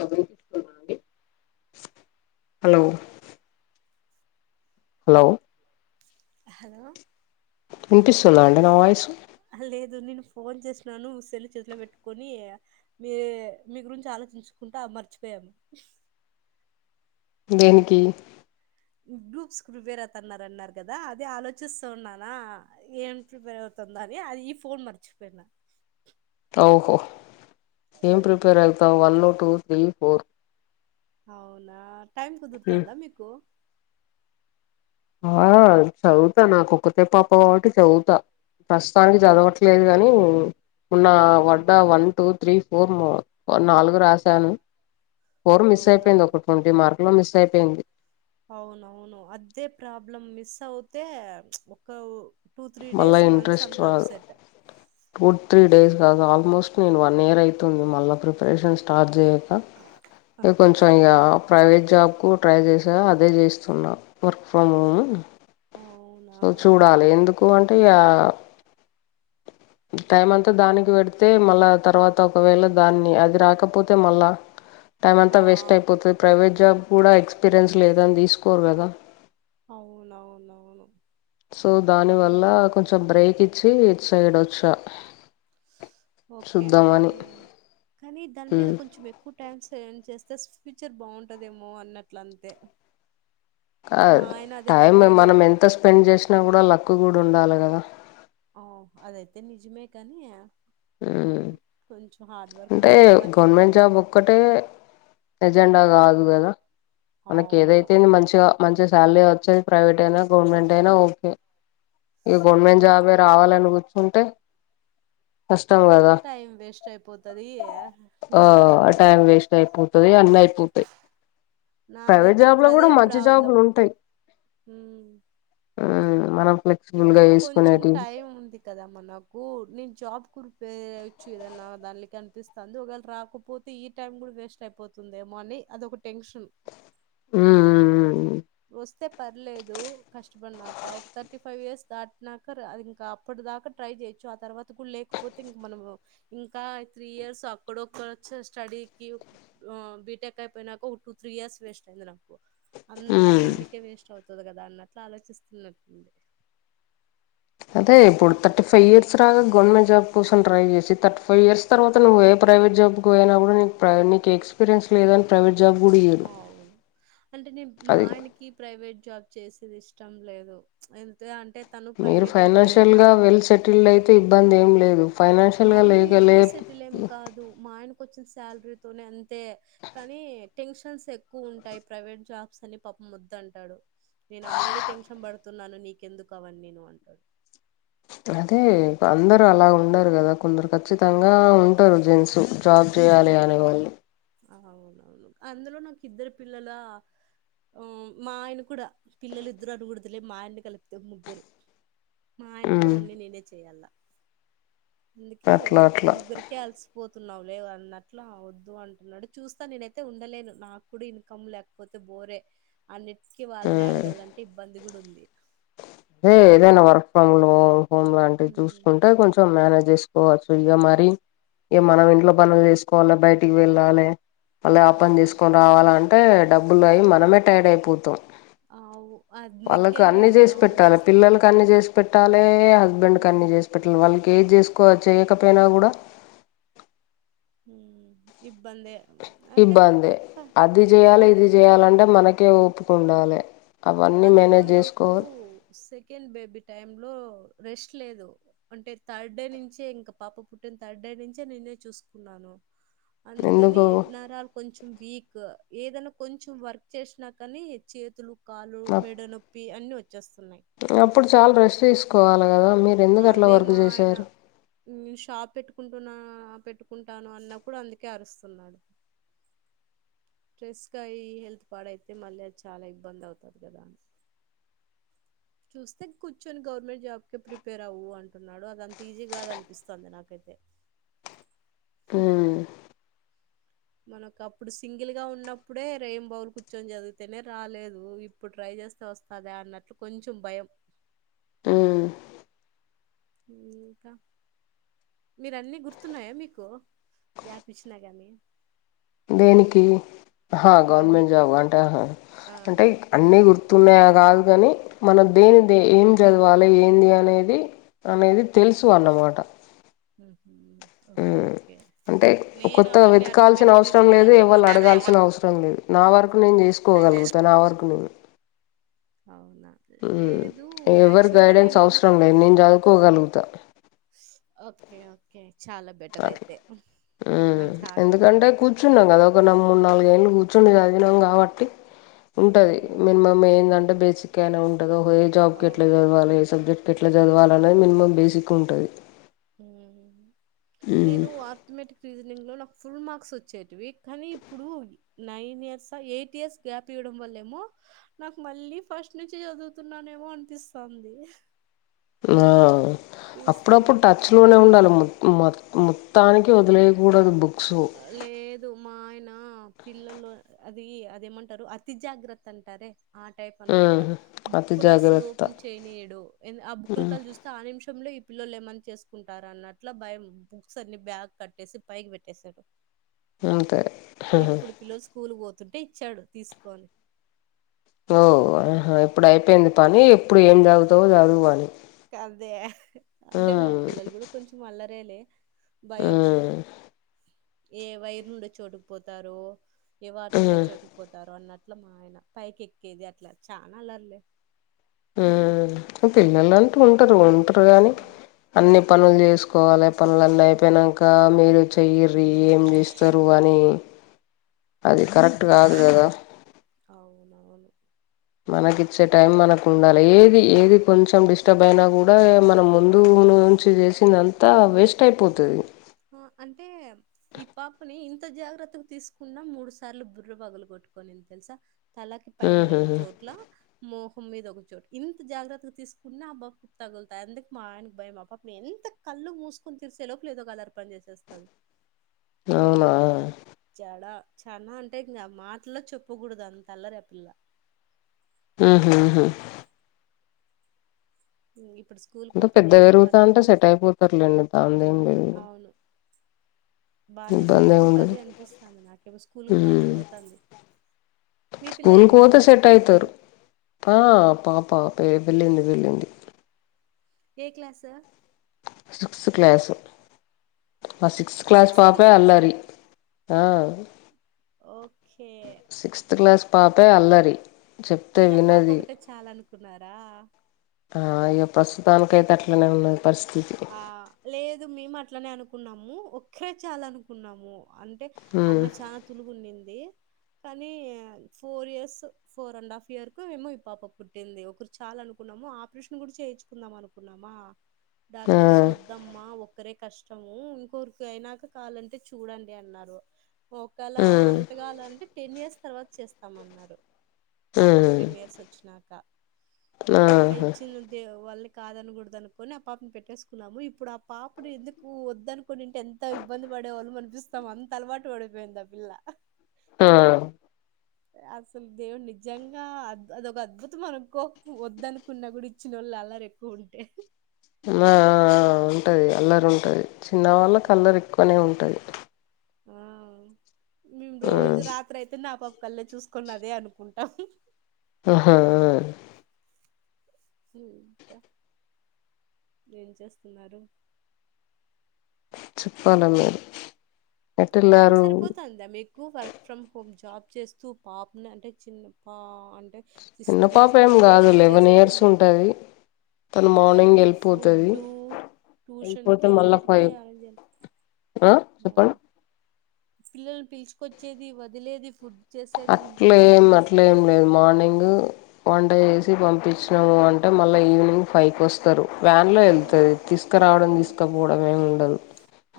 ఆ వినిపిస్తుందా అండి హలో హలో హలో వినిపిస్తుందా అండి నా వాయిస్సు అహ లేదు నేను ఫోన్ చేసినాను సెల్లు చేతిలో పెట్టుకొని మీ మీ గురించి ఆలోచించుకుంటా మర్చిపోయాము దేనికి మీర్ గ్రూప్స్ కి ప్రిపేర్ అవుతున్నదన్నారు కదా అదే ఆలోచిస్తా ఉన్నానా ఏం ప్రిపేర్ అవుతుంద అని ఆ ఈ ఫోన్ మర్చిపోయినా ఓహో ఏమ్ ఓకే ప్రిపేర్ అయితా వన్ టు త్రీ ఫోర్ అవునా టైమ్ కుదురుతాందా మీకు ఆ చదువుతా నాకు ఒక్కతే పాప కాబట్టి చదువుతా ప్రస్తుతానికి చదవట్ లేదు గాని ఉన్న అవు వంట వన్ టూ త్రీ ఫోర్మ్ నాలుగు రాశాను ఫోర్ మిస్ అవునా అయిపోయింది ఒక ట్వం టీ మార్కులు మిస్ అయిపోయింది అవునవును అదే ప్రాబ్లం మిస్ అవుతే ప్చ్ ఒక టూ త్రీ మళ్ళా డేస్ మంత్స్ ఇంట్రెస్ట్ అంతా రాదు అప్సెట్ టూ త్రీ డేస్ కాదు ఆల్మోస్ట్ నేను వన్ ఇయర్ అయితుంది మళ్ళ ప్రిపరేషన్ స్టార్ట్ చేయ క ఇక అవునా కొంచెం ఇగ ప్రైవేట్ జాబ్కు ట్రై చేసా అదే చేస్తున్నా వర్క్ ఫ్రమ్ హోము ఓ సో చూడాలి ఎందుకు అంటే ఇగ టైం అంతా దానికి పెడితే మళ్ళా తర్వాత ఒకవేళ దాన్ని అది రాకపోతే మళ్ళా టైం అంతా వేస్ట్ ఆ అయిపోతది ప్రైవేట్ జాబ్ కూడా ఎక్స్పీరియన్స్ లేదని తీసుకోరు గదా అవునవును అవును సో దాని వల్ల కొంచెం బ్రేక్ ఇచ్చి ఇట్‌సైడ్ వచ్చా ఓకే చూద్దామని ఓకే కానీ దాని మీద ఉమ్ కొంచం ఎక్ క్కువ్ టైం సేండ్ చేస్తే ఫ్యూచర్ బాగుంటదేమో అన్నట్లంతే కాద్ టైమ్ పట్టాడు. మనం ఎంత స్పెండ్ చేసినా కూడా లక్ కూడా ఉండాల గద ఓ అదైతే నిజమే కానీ య ఉమ్ ఉం ఉ కొంచెం హార్డ్ వర్క్ కూడా ఇంపార్టెంట్ లెండి ఒకటే ఎజెండా కాదు గదా మనక్ అవును. ఏదైతేన్ మంచిగా మంచి శాలరీ ఒచ్చేది ప్రైవేట్ అయినా గవర్నమెంట్ అయినా ఓకే ఇ గవర్నమెంట్ జాబే ఓకే. రావాలని కూర్చుంటే కష్టం కదా టైమ్ వేస్ట్ అయిపోతది యే ఇంగ్ అంత తయిపోతుది అన్నియిపోతుయ్ ప్రైవేట్ నాదైతే జాబ్ ఇప్పుడు లో గూడ అదే మంచి ప్రాబ్లం. జాబులుంటయ్ హ్మ్. ఊ మనం ఫ్లెక్సిబుల్ గా ఏసుకునేటివి ఎ ఉంది కద మనకు నేను జాబ్ కురిపోయచ్చు ఏదన్నా దాన్లే కనిపిస్ సందు ఒగాళ రాకపోతే ఈ టైం కూడా వేస్ట్ అయిపోతుందేమోని అదొకట్ టెన్షన్ ఉమ్ ఉమ్ ఒస్ తే పర్లేదు కష్టపడినాక ఒక థర్టీ ఫైవ్ ఇయర్స్ దాటినాక ర అదిఇంకా అప్పటి దాకా ట్రై చేయొచ్చు ఆ తర్వాత కూడా లేకపోతే ఇంక మనం ఇంకా త్రీ ఇయర్స్ అక్కడొక్కడొచ్చే స్టడీకి వా బిటెక్ అయిపోయినాక ఒక టూ త్రీ ఇయర్స్ వేస్ట్ అయింది నాకు ఉమ్ అంతా ఉమ్ దీన్లకెవేస్ట్ అవుతది కదా అన్నట్లు ఆలోచిస్తున్నట్టుంది అదే ఇప్పుడు థర్టీ ఫైవ్ ఇయర్స్ రాగా గవర్నమెంట్ జాబ్ కోసం ట్రై చేసిథర్టీ ఫైవ్ ఇయర్స్ తర్వాత నువ్వు ఏ ప్రైవేట్ జాబ్ కు పోయినప్పుడు నీక్ ప్రై నీ కి ఎక్స్పీరియన్స్ లేదన్ ప్రైవేట్ జాబ్ గుడియ్ నౌవును అంటే నేన్ మా ఆయన్ క్ కి ప్రైవేట్ జాబ్ చేసేది ఇష్టం లేదు ఎంతే అంటే తను మీరు ప్రైవేట్ ఫైనాన్షియల్ ఎంప్లాయేనా గా వెల్ సెటిల్డ్ అయితే ఇబ్బంది ఏం లేదు ఫైనాన్షియల్ గా మరీ ఎక్కువ లేగలేప్ సెటిల్ ఏం కాదు మా ఆయనకోచ్చిన్ శాలరీతోనే అంతే కానీ టెన్షన్స్ ఎక్కువుంటాయ్ ప్రైవేట్ జాబ్స్ అని పపమొద్దంటాడు నేన్ ఆల్రెడీ టెన్షన్ బడ్ తున్నాను నీకెందుకు అవన్నీను అంటడ్ అదే అందరు అలా ఉమ్ ఉండరు గదా కొందరు ఖచ్చితంగా ఉన్ టరు జెన్సు జాబ్ చేయాలి అనే వాళ్ళు అవునవును అందులో నాక్ ఇద్దరు పిల్లలా ఓ మా ఆయన కూడా పిల్లల్ ఇద్దరు అనకూడదులే మా ఆయన కలిపితే ముగ్గురు మా ఆయన క్కూడా ఉమ్ అన్ని నేనే చెయ్యాల ఇందుకీ యే అట్లా ఈ అట్లా ముగ్గురికే అలసిపోతున్నావు లేవ్ అన్నట్లా వద్దు అంట్ ల్లడు చూస్తా నేనైతే ఉండలేను నాక్కూడ ఇన్కం లేకపోతే బోరే అన్నిటికీ వాళ్ళనే అడగాలంటే ఇబ్బంది గూడుంది దే ఏదైనా వర్క్ ఫ్రమ్ నో హోమ్ లాంటివి ఉమ్ చూసుకుంటే కొంచ్ ఫ్రం మేనేజేసుకోవచ్చు ఇగ మరి ఇ మనం ఇంట్లో పనులు చేసుకోవాలె బయటిక్ వెళ్ళాలె అల్లే అపన్ ఉమ్ తీసుకొన్ రావాల అంటే డబ్బుల్ అయి మనమే టైడ్ అయిపోతాం ఆవు అద్దుకేన్నేను ఎష్ పెట్టాలె పిల్ల కన్ని జేస్ పెట్టాలే హస్బెండ్ ఉమ్ కన్ని జేశ్ ప్పట్ల వాళ్ళక్ ఏజ్ చేసుకో చేయకపోయినా కూడా ఊమ్ ఇబ్బందె ఇబ్బందే అది జేయాలె ఇది పర్లేదు జేయాలంటే మనకే ఓపికుండాలె అవన్నీ అందులో మేనేజ్ జేస్కో నాకు సెకండ్ బేబీ టైమ్ లో రెస్ట్ లేదు అంటే థర్డ్ డే నుంచే ఇంకా పాప పుట్టిన థర్డ్ డే నుంచే నేనే చూసుకున్నాను అందుకని ఎందుకు నారాలు కొంచెం వీక్ ఏదైనా కొంచెం వర్క్ చేసినా కాని చేతులు కాలు నాకు మెడనో పి అన్నీ వచ్చేస్తున్నాయి అప్పుడు చాలా రెస్ట్ తీసుకోవాలి కదా మీరు ఎందుకు అట్లా అదే వర్క్ మా ఆయన చేసారు షాప్ పెట్టుకుంటున్నా పెట్టుకుంటాను అన్న కూడా అందుకే అరుస్తున్నాడు స్ట్రెస్ గా అయ్యి హెల్త్ పాడ అయితే మళ్ళీ అది చాలా ఇబ్బంది అవుతంది కదా అని చూస్తే కూర్చొని గవర్నమెంట్ జాబ్కే ప్రిపేర్ అవ్వు అంటున్నాడు అదంత ఈజీ కాదు అనిపిస్తుంది నాకైతే ఉమ్ మనకు అప్పుడు సింగిల్ గా ఉన్నప్పుడే రెయిం బౌల్ కూర్చొని చదివితేనే రాలేదు ఇప్పుడు ట్రై చేస్తే వస్తదా అన్నట్లు కొంచెం భయం ఉమ్ ఇంకా మీరు అన్ని గుర్తున్నాయా మీకు గ్యాప్ ఇచ్చినా గానీ దేనికి ఆహా ఇవన్నీ గవర్నమెంట్ జాబ్ అంటా ఆ అంటే అన్నీ అర్- గుర్తు తున్నాయ కాదు కాని మనం దేని ఏం చదవాలి ఏంది అనేది అనేది తెలుసు అన్నమాట ఊహు ఓకే ఉమ్ ఓకే అంటే నేను కొత్తగా అవన్నీ వెతకాల్సిన అర్థమటిక్ అవసరం రీజనింగ్ లేదు అన్ని మ ఎవళ్ళు అడగాల్సిన అవసరం లేదు నా వరకు నేను చేసుకోగలుగుతా నా వరకు నేను అవునా లేదు ఎవ్వరి యాక్చువల్ గా గైడెన్స్ నేను అవసరం లేదు నేను చదువుకోగలుగుతా ఓకే ఓకే చాలా బెటర్ అట్లా అయితే ఉమ్ మంచి హార్డ్ వర్కర్ ఎందుకంటే అయితే కూర్చున్నాం కదా ఒక మూడు నాలుగేళ్ళు కూర్చుండి చదివినం కాబట్టి ఉంటుంది హ్మ్ మినిమమ్ ఏంటంటే బేసిక్ అయినా ఉంటుంది ఒక ఏ జాబ్కి ఎట్లా అవును చదవాాలి ఏ సబ్జెక్ట్ ఎట్లా చదవాలినేది మినిమం బేసిక్ ఉంటది ఉమ్ నేను అర్థమెటిక్ రీజనింగ్ లో నాకు ఫుల్ మార్క్స్ వచ్చేటివి కానీ ఇప్పుడు nine years eight years gap ఇవడం వలేమో నాకు మళ్ళీ ఫస్ట్ నుంచి చదువుతున్నానేమో అనిపిస్తుంది ఆ తీస్తుంటే అప్పుడప్పుడు టచ్ లోనే ఉండాలి మొత్తానికి వదిలే ఆ, కూడదు బుక్స్ లేదు మా ఆయన పిల్లలు అది అదేమంటారు అతి జాగ్రత్త అంటారే ఆ టైప్ అనమాట ఉమ్ అతి బుక్కులు అస్సలు జాగ్రత్త ఓపెన్ చేయనియడు ఆ బుక్ల కల్ చూస్త ఆ నిమిషంలో ఈ పిల్లలు ఏమని చేసుకుంటార అన్నట్ల భయం బుక్స్ అన్ని బ్యాగ్ కట్టేసి పైకి పెట్టే సారు అంతే ఇప్పుడు పిల్లలు స్కూల్ పోతుంటే ఇచ్చాడు తీసుకొని ఓ ఓహో ఇప్పుడు అయిపోయింది పని ఇప్పుడు ఏం చదువుతావో చదువు ఆని ఇక అంతేగా అంటే మా పిల్లలు కూడా కొంచెం అల్లరేలే భయం ఉమ్ ఏ వైరుఉండే చోటుకుపోతారో ఏ వాటర్ ఉండే ఉమ్ చోటుకు పోతారు అన్నట్లు మా ఆయన పైకి ఎక్కేది అట్లా చాలా అలర్లే ఉమ్ పిల్లలు అంటూ ఉంటారు ఉంటరు గాని ఉమ్, అన్ని పనులు చేసుకోవాలి పనులు అన్నీ అయిపోయినాక మీరు చ చెయ్యరు ఏం చేస్తారో అని అది కరెక్ట్ కాదు కదా అవునవును మనకి ఇచ్చే టైం మనకు ఉండాలి ఏది ఏది కొంచెం డిస్టర్బ్ అయినా కూడా మనం ముందు [unintelligible] చేసింది అంతా వేస్ట్ అయిపోతది అంటే ఈ పాపని ఇంత జాగ్రత్తగా తీస్ [unintelligible] మూడు సార్లు బుర్రు పగలు కొట్టుకనింది తెలుసా తలకి పైన ఉహు రెండు చోట్ల మోహం మీద ఒకచోటు ఇంత జాగ్రత్తగా తీసుకున్నా ఆ తగులుతాయి అందుకు మా ఆయనకు భయం మా పాపని ఎంత కళ్ళు మూసుకుని తీరిసే లోపు లే ఏదో కలర్ పని చేసేస్తుంది అవునా [unintelligible] అంటే మాటలో చెప్పకూడదు అంత అల్లరి ఆపిల్ల ఉహు ఇప్పుడు స్కూల్‌కి అంట పోతుంది పెద్ద ఏమంటే పెరుగుతా అంటే మధ్యాహ్నం సెట్ వస్తాది. అయిపోతారులేండి [unintelligible] అవును. బానే ఇబ్బంది సెట్ ఏం అవుతది ఉండదు అనిపిస్తుంది నాకేమో స్కూల్ కు బానే ఉమ్ పోతంది మీ పిల్ల స్కూల్ కు పోతే ఎళ్తుందా సెట్ స్కూల్కి అయితారు ఆ పాప వెళ్ళింది వెళ్ళింది ఎ క్లాసు సిక్స్త్ క్లాసు ఆ సిక్స్త్ క్లాస్ పాపే అల్లరి ఆ ఒకే సిక్స్త్ క్లాస్ పాపే అల్లరి చెప్తే మీరు ఆ పాప వినది ఒకటే చాలనుకున్నారా ఆ ఇ ప్రస్తుతానినికి ఐతే అట్లనే ఉన్నది పరిస్థితి ఆ లేదు మేము అట్లనే అనుకున్నాము ఒక్కే చాలు అనుకున్నాము అంటే ఉమ్ అమ్మాయి చాలా తులుగున్నింది కానీ four years four and half ఇయర్కు మేమో ఈ పాప పుట్టింది ఒకరు చాలు అనుకున్నాము ఆపరేషన్ కూడా చేయించుకుందాం అనుకున్నామా ఆ డాక్టర్స్ ఒ వద్దమ్మా ఒక్కరే కష్టము ఇంకొరికి అయినాక కావాలంటే చూడండి అన్నారు ఒకేళ ఉమ్ అంతగాల అంటే టెన్ ఇయర్స్ తర్వాత చేస్తామన్నారు ఉమ్ పాపాకు టెన్ ఇయర్స్ వచ్చినక ఆహా వాళ్ళని కాదనకూడదు అనుకొని పాపని పెట్టేసుకున్నాము ఇప్పుడు ఆ పాపని ఎందుకు వద్దనుకోనింటే ఎంత ఇబ్బంది పడే వాళ్ళు అనిపిస్ అంత అలవాటు పడిపోయింది ఆ పిల్ల ఆ అసలు దేవుడు నిజంగా అదొక అద్భుతం అనుకో వద్దనుకున్న కూడా ఇచ్చిన వాళ్ళు అల్ల రె [unintelligible] ఆ ఉంటది అల్లరి ఉంటది చిన్న వాళ్ళకి అవ్ అల్లరి ఎక్కువనే ఉంటది ఆ మేము ఆ రోజు రాత్రి అయితే [unintelligible] పాప కల్ళ చూసుకున్న అదే అనుకుంటాం ఆహా ఆ ఇంకా ఏం చేస్తున్నారు చెప్పాల మీరే [unintelligible] ఎక్కువ వర్క్ ఫ్రమ్ హోమ్ జాబ్ చేస్తూ పాపని అంటే చిన్న పా అంటె సిక్స్త్ చిన్న పాప క్లాస్ ఏం అన్నా కూడా కాదు వర్క్ లెవెన్ చేసే ఇయర్స్ [unintelligible] ఉంటది తను అనా కానీ మార్నింగ్ వాళ్ళకి వెళ్ళిపోతది ఫుడ్డు ట్యూషన్ వెళ్ళిపోతే కి మళ్ళా అన్నిటికి ఫైవ్ [unintelligible] ఆ చెప్పండ్ పిల్లల్ పిలుచుకొచ్చేది వదిలేది ఫుడ్ చేసేది ఇంట్లో పనులు అట్లెం చేసేది అట్లెం లేదు మార్నింగు వంట చేసి ఉమ్, పంపించినము అంటే మళ్ళీ ఈవినింగ్ ఫైకోస్ స్తరు వ్యాన్ లో ఉమ్. వెళ్తారు తీసుకురావడం తీసుకపోవడం ఏమి ఉండదు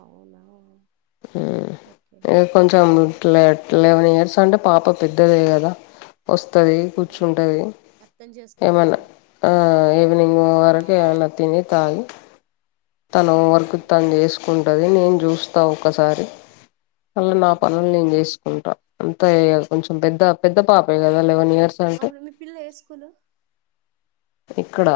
అవున ఉమ్ ఇగ కొంచెం ట్ల కొంచెం లెవెన్ ఇయర్స్ అంటే పాప పెద్దదే కదా వస్తది అవును కూర్చుంటది అర్థం ఏమల చేసుకుంటాదిలే ఆ ఈవనింగ్ వరకు ఏమన్నథిని తాగి తన హోంవర్క్ ఉమ్, తను చేసుకుంటది నేను చూస్త ఒకసారి అళ్ళ నా ఉమ్. పనులు నేను చేసుకుంట అంత కొంచెం పెద్ద పెద్ద పాపే కదా లెవెన్ ఇయర్స్ అంటే అవును మీ పిల్ల ఏ స్కూలు ఇక్కడ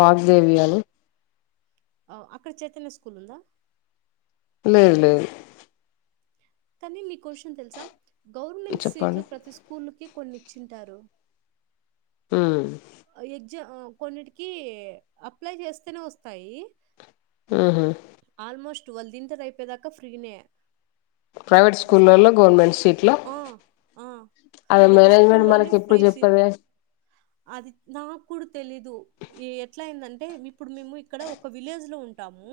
వాగ్దేవి అని అవు అక్కడ చైతన్య స్కూలుంద లేదులేద్ కానీ మీ క్వశ్చన్ తెలుసా గవర్నమెంట్ చెప్పండి సీట్లు ప్రతి స్కూల్కి కొన్ని ఇచ్చింటరు ఉమ్ ఆ ఎగ్జా ఆ కొన్నిటికి అప్లై చేస్తనే వస్తాయి ఉహు ఆల్మోస్ట్వాళ్ళదింటర్ అయిపోదాకా ఫ్రీనే ప్రైవేట్ జిస్తబ్ స్కూళ్ళలో గవర్నమెంట్ సీట్లో ఆ ఆ అది ప్రతి మేనేజ్మెంట్ స్కూలోనే మనకి ఫ్రీ ఎప్పుడు సిట్ చెప్పదే అది నాకు తెలీదు ఇ ఎట్లయిందంటే ఇప్పుడు మేము ఇక్కడ ఒక విలేజ్ లో ఉంటాము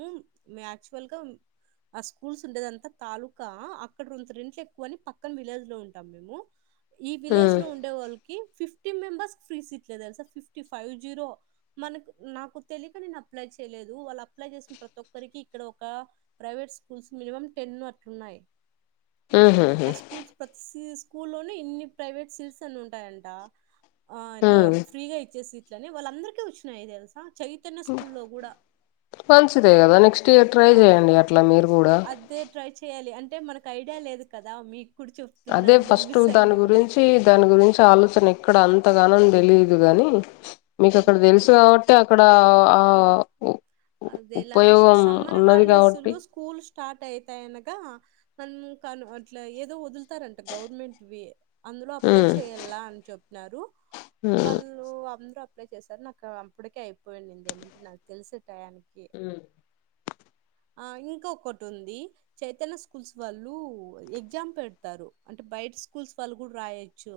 మేక్చువల్గా ఆ స్కూల్స్ ఉండేదంతా తాలూకా అక్కడ రెం రెంట్లు ఎక్కువ అని పక్కన విలేజ్లో ఉంటాం మేము ఈ విలేజ్ మ్మ్ లో ఉండే వాళ్ళకి ఫిఫ్టీ మెంబర్స్ ఫ్రీ సీట్లేదు తెలు సార్ ఫిఫ్టీ ఫైవ్ జీరో మనకు నాకు తెలియక నేను అప్లై చేయలేదు వాళ్ళు అప్లై చేసిన ప్రతి ఒక్కరికి ఇక్కడ ఒక ప్రైవేట్ స్కూల్స్ మినిమం టెన్ అట్లున్నయి ఉహు ఆ స్కూల్స్ ప్రతి స్కూల్ల్లోనే ఇన్ని ప్రైవేట్ సిల్స్ అన్ని ఉంటయంట ఆ ఇట్లే మ్మ్ ఫ్రీగా ఇచ్చేసి ఇట్లనే వాళ్ళ అందరికీ వచ్చినయి తెలుసా చైతన్య స్కూల్ల్లో కూడా మంచిదే కదా నెక్స్ట్ ఇయర్ ట్రై ఆ చేయండి అట్ల మీరు కూడా అదే ట్రై చేయాలి అంటే మనకు ఐడియా లేదు కదా మీకుడు చప్ అదే ఫస్ట్ దాని గురించి దాని గురించి ఆలోచ కనీక్కడ అంతగానం తెలీదు గానీ మీకు అక్కడ అవునా తెలుసు కాబట్ అయితే అక్కడ ఆ ఉ అదే లాస్ట్ ఉపయోగం సమ్మర్ ఉన్నది కాబట్టి హాలిడేస్లో స్కూల్ స్టార్ట్ అయితయినగా తన్ కాను అట్ల ఏదో వదులుతారంట గవర్నమెంట్వీ అందులో అప్లై ఉమ్ చేయల్ల అని చెప్పినరు వాళ్ళు అందరప్లై చేశారు నాకు అప్పడికే అయిపోయిండింది ఏమంటే నాకు తెలిసె టయానికి ఉమ్ ఆ ఇంకోకటుంది చైతన్య స్కూల్స్ వాళ్ళు ఎగ్జామ్ పెడతారు అంటే బయట స్కూల్స్ వాళ్ళు కూడా రాయొచ్చు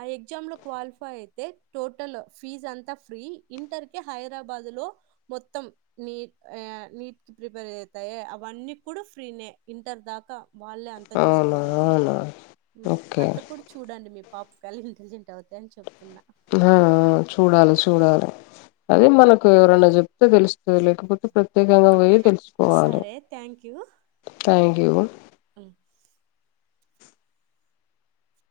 ఆ ఎగ్జామ్లో క్వాలిఫై అయితే టోటల్ ఫీజ్ అంతా ఫ్రీ ఇంటర్ కి హైదరాబాద్ లో మొత్తం నీ యానీట్ కి ప్రిపేర్ అయితాయే అవన్నీ కూడా ఫ్రీనే ఇంటర్ దాకా వాళ్ళే అంతా అవునా చూసుకుంటారు అవునా ఉమ్ ఓకే అట్లు కుడి చూడండి మీ పాప్స్కళ్ ఇంటెలిజెంట్ అవుతాయ్ అని చెప్తున్నా ఆ ఆ చూడాలి చూడాలి అదే మనకు ఎవరన్న చెప్తే తెలుస్తది లేకపోతే ప్రత్యేకంగా పోయి ఆ! తెలుసుకోవాలి సరే థ్యాంక్ యూ అ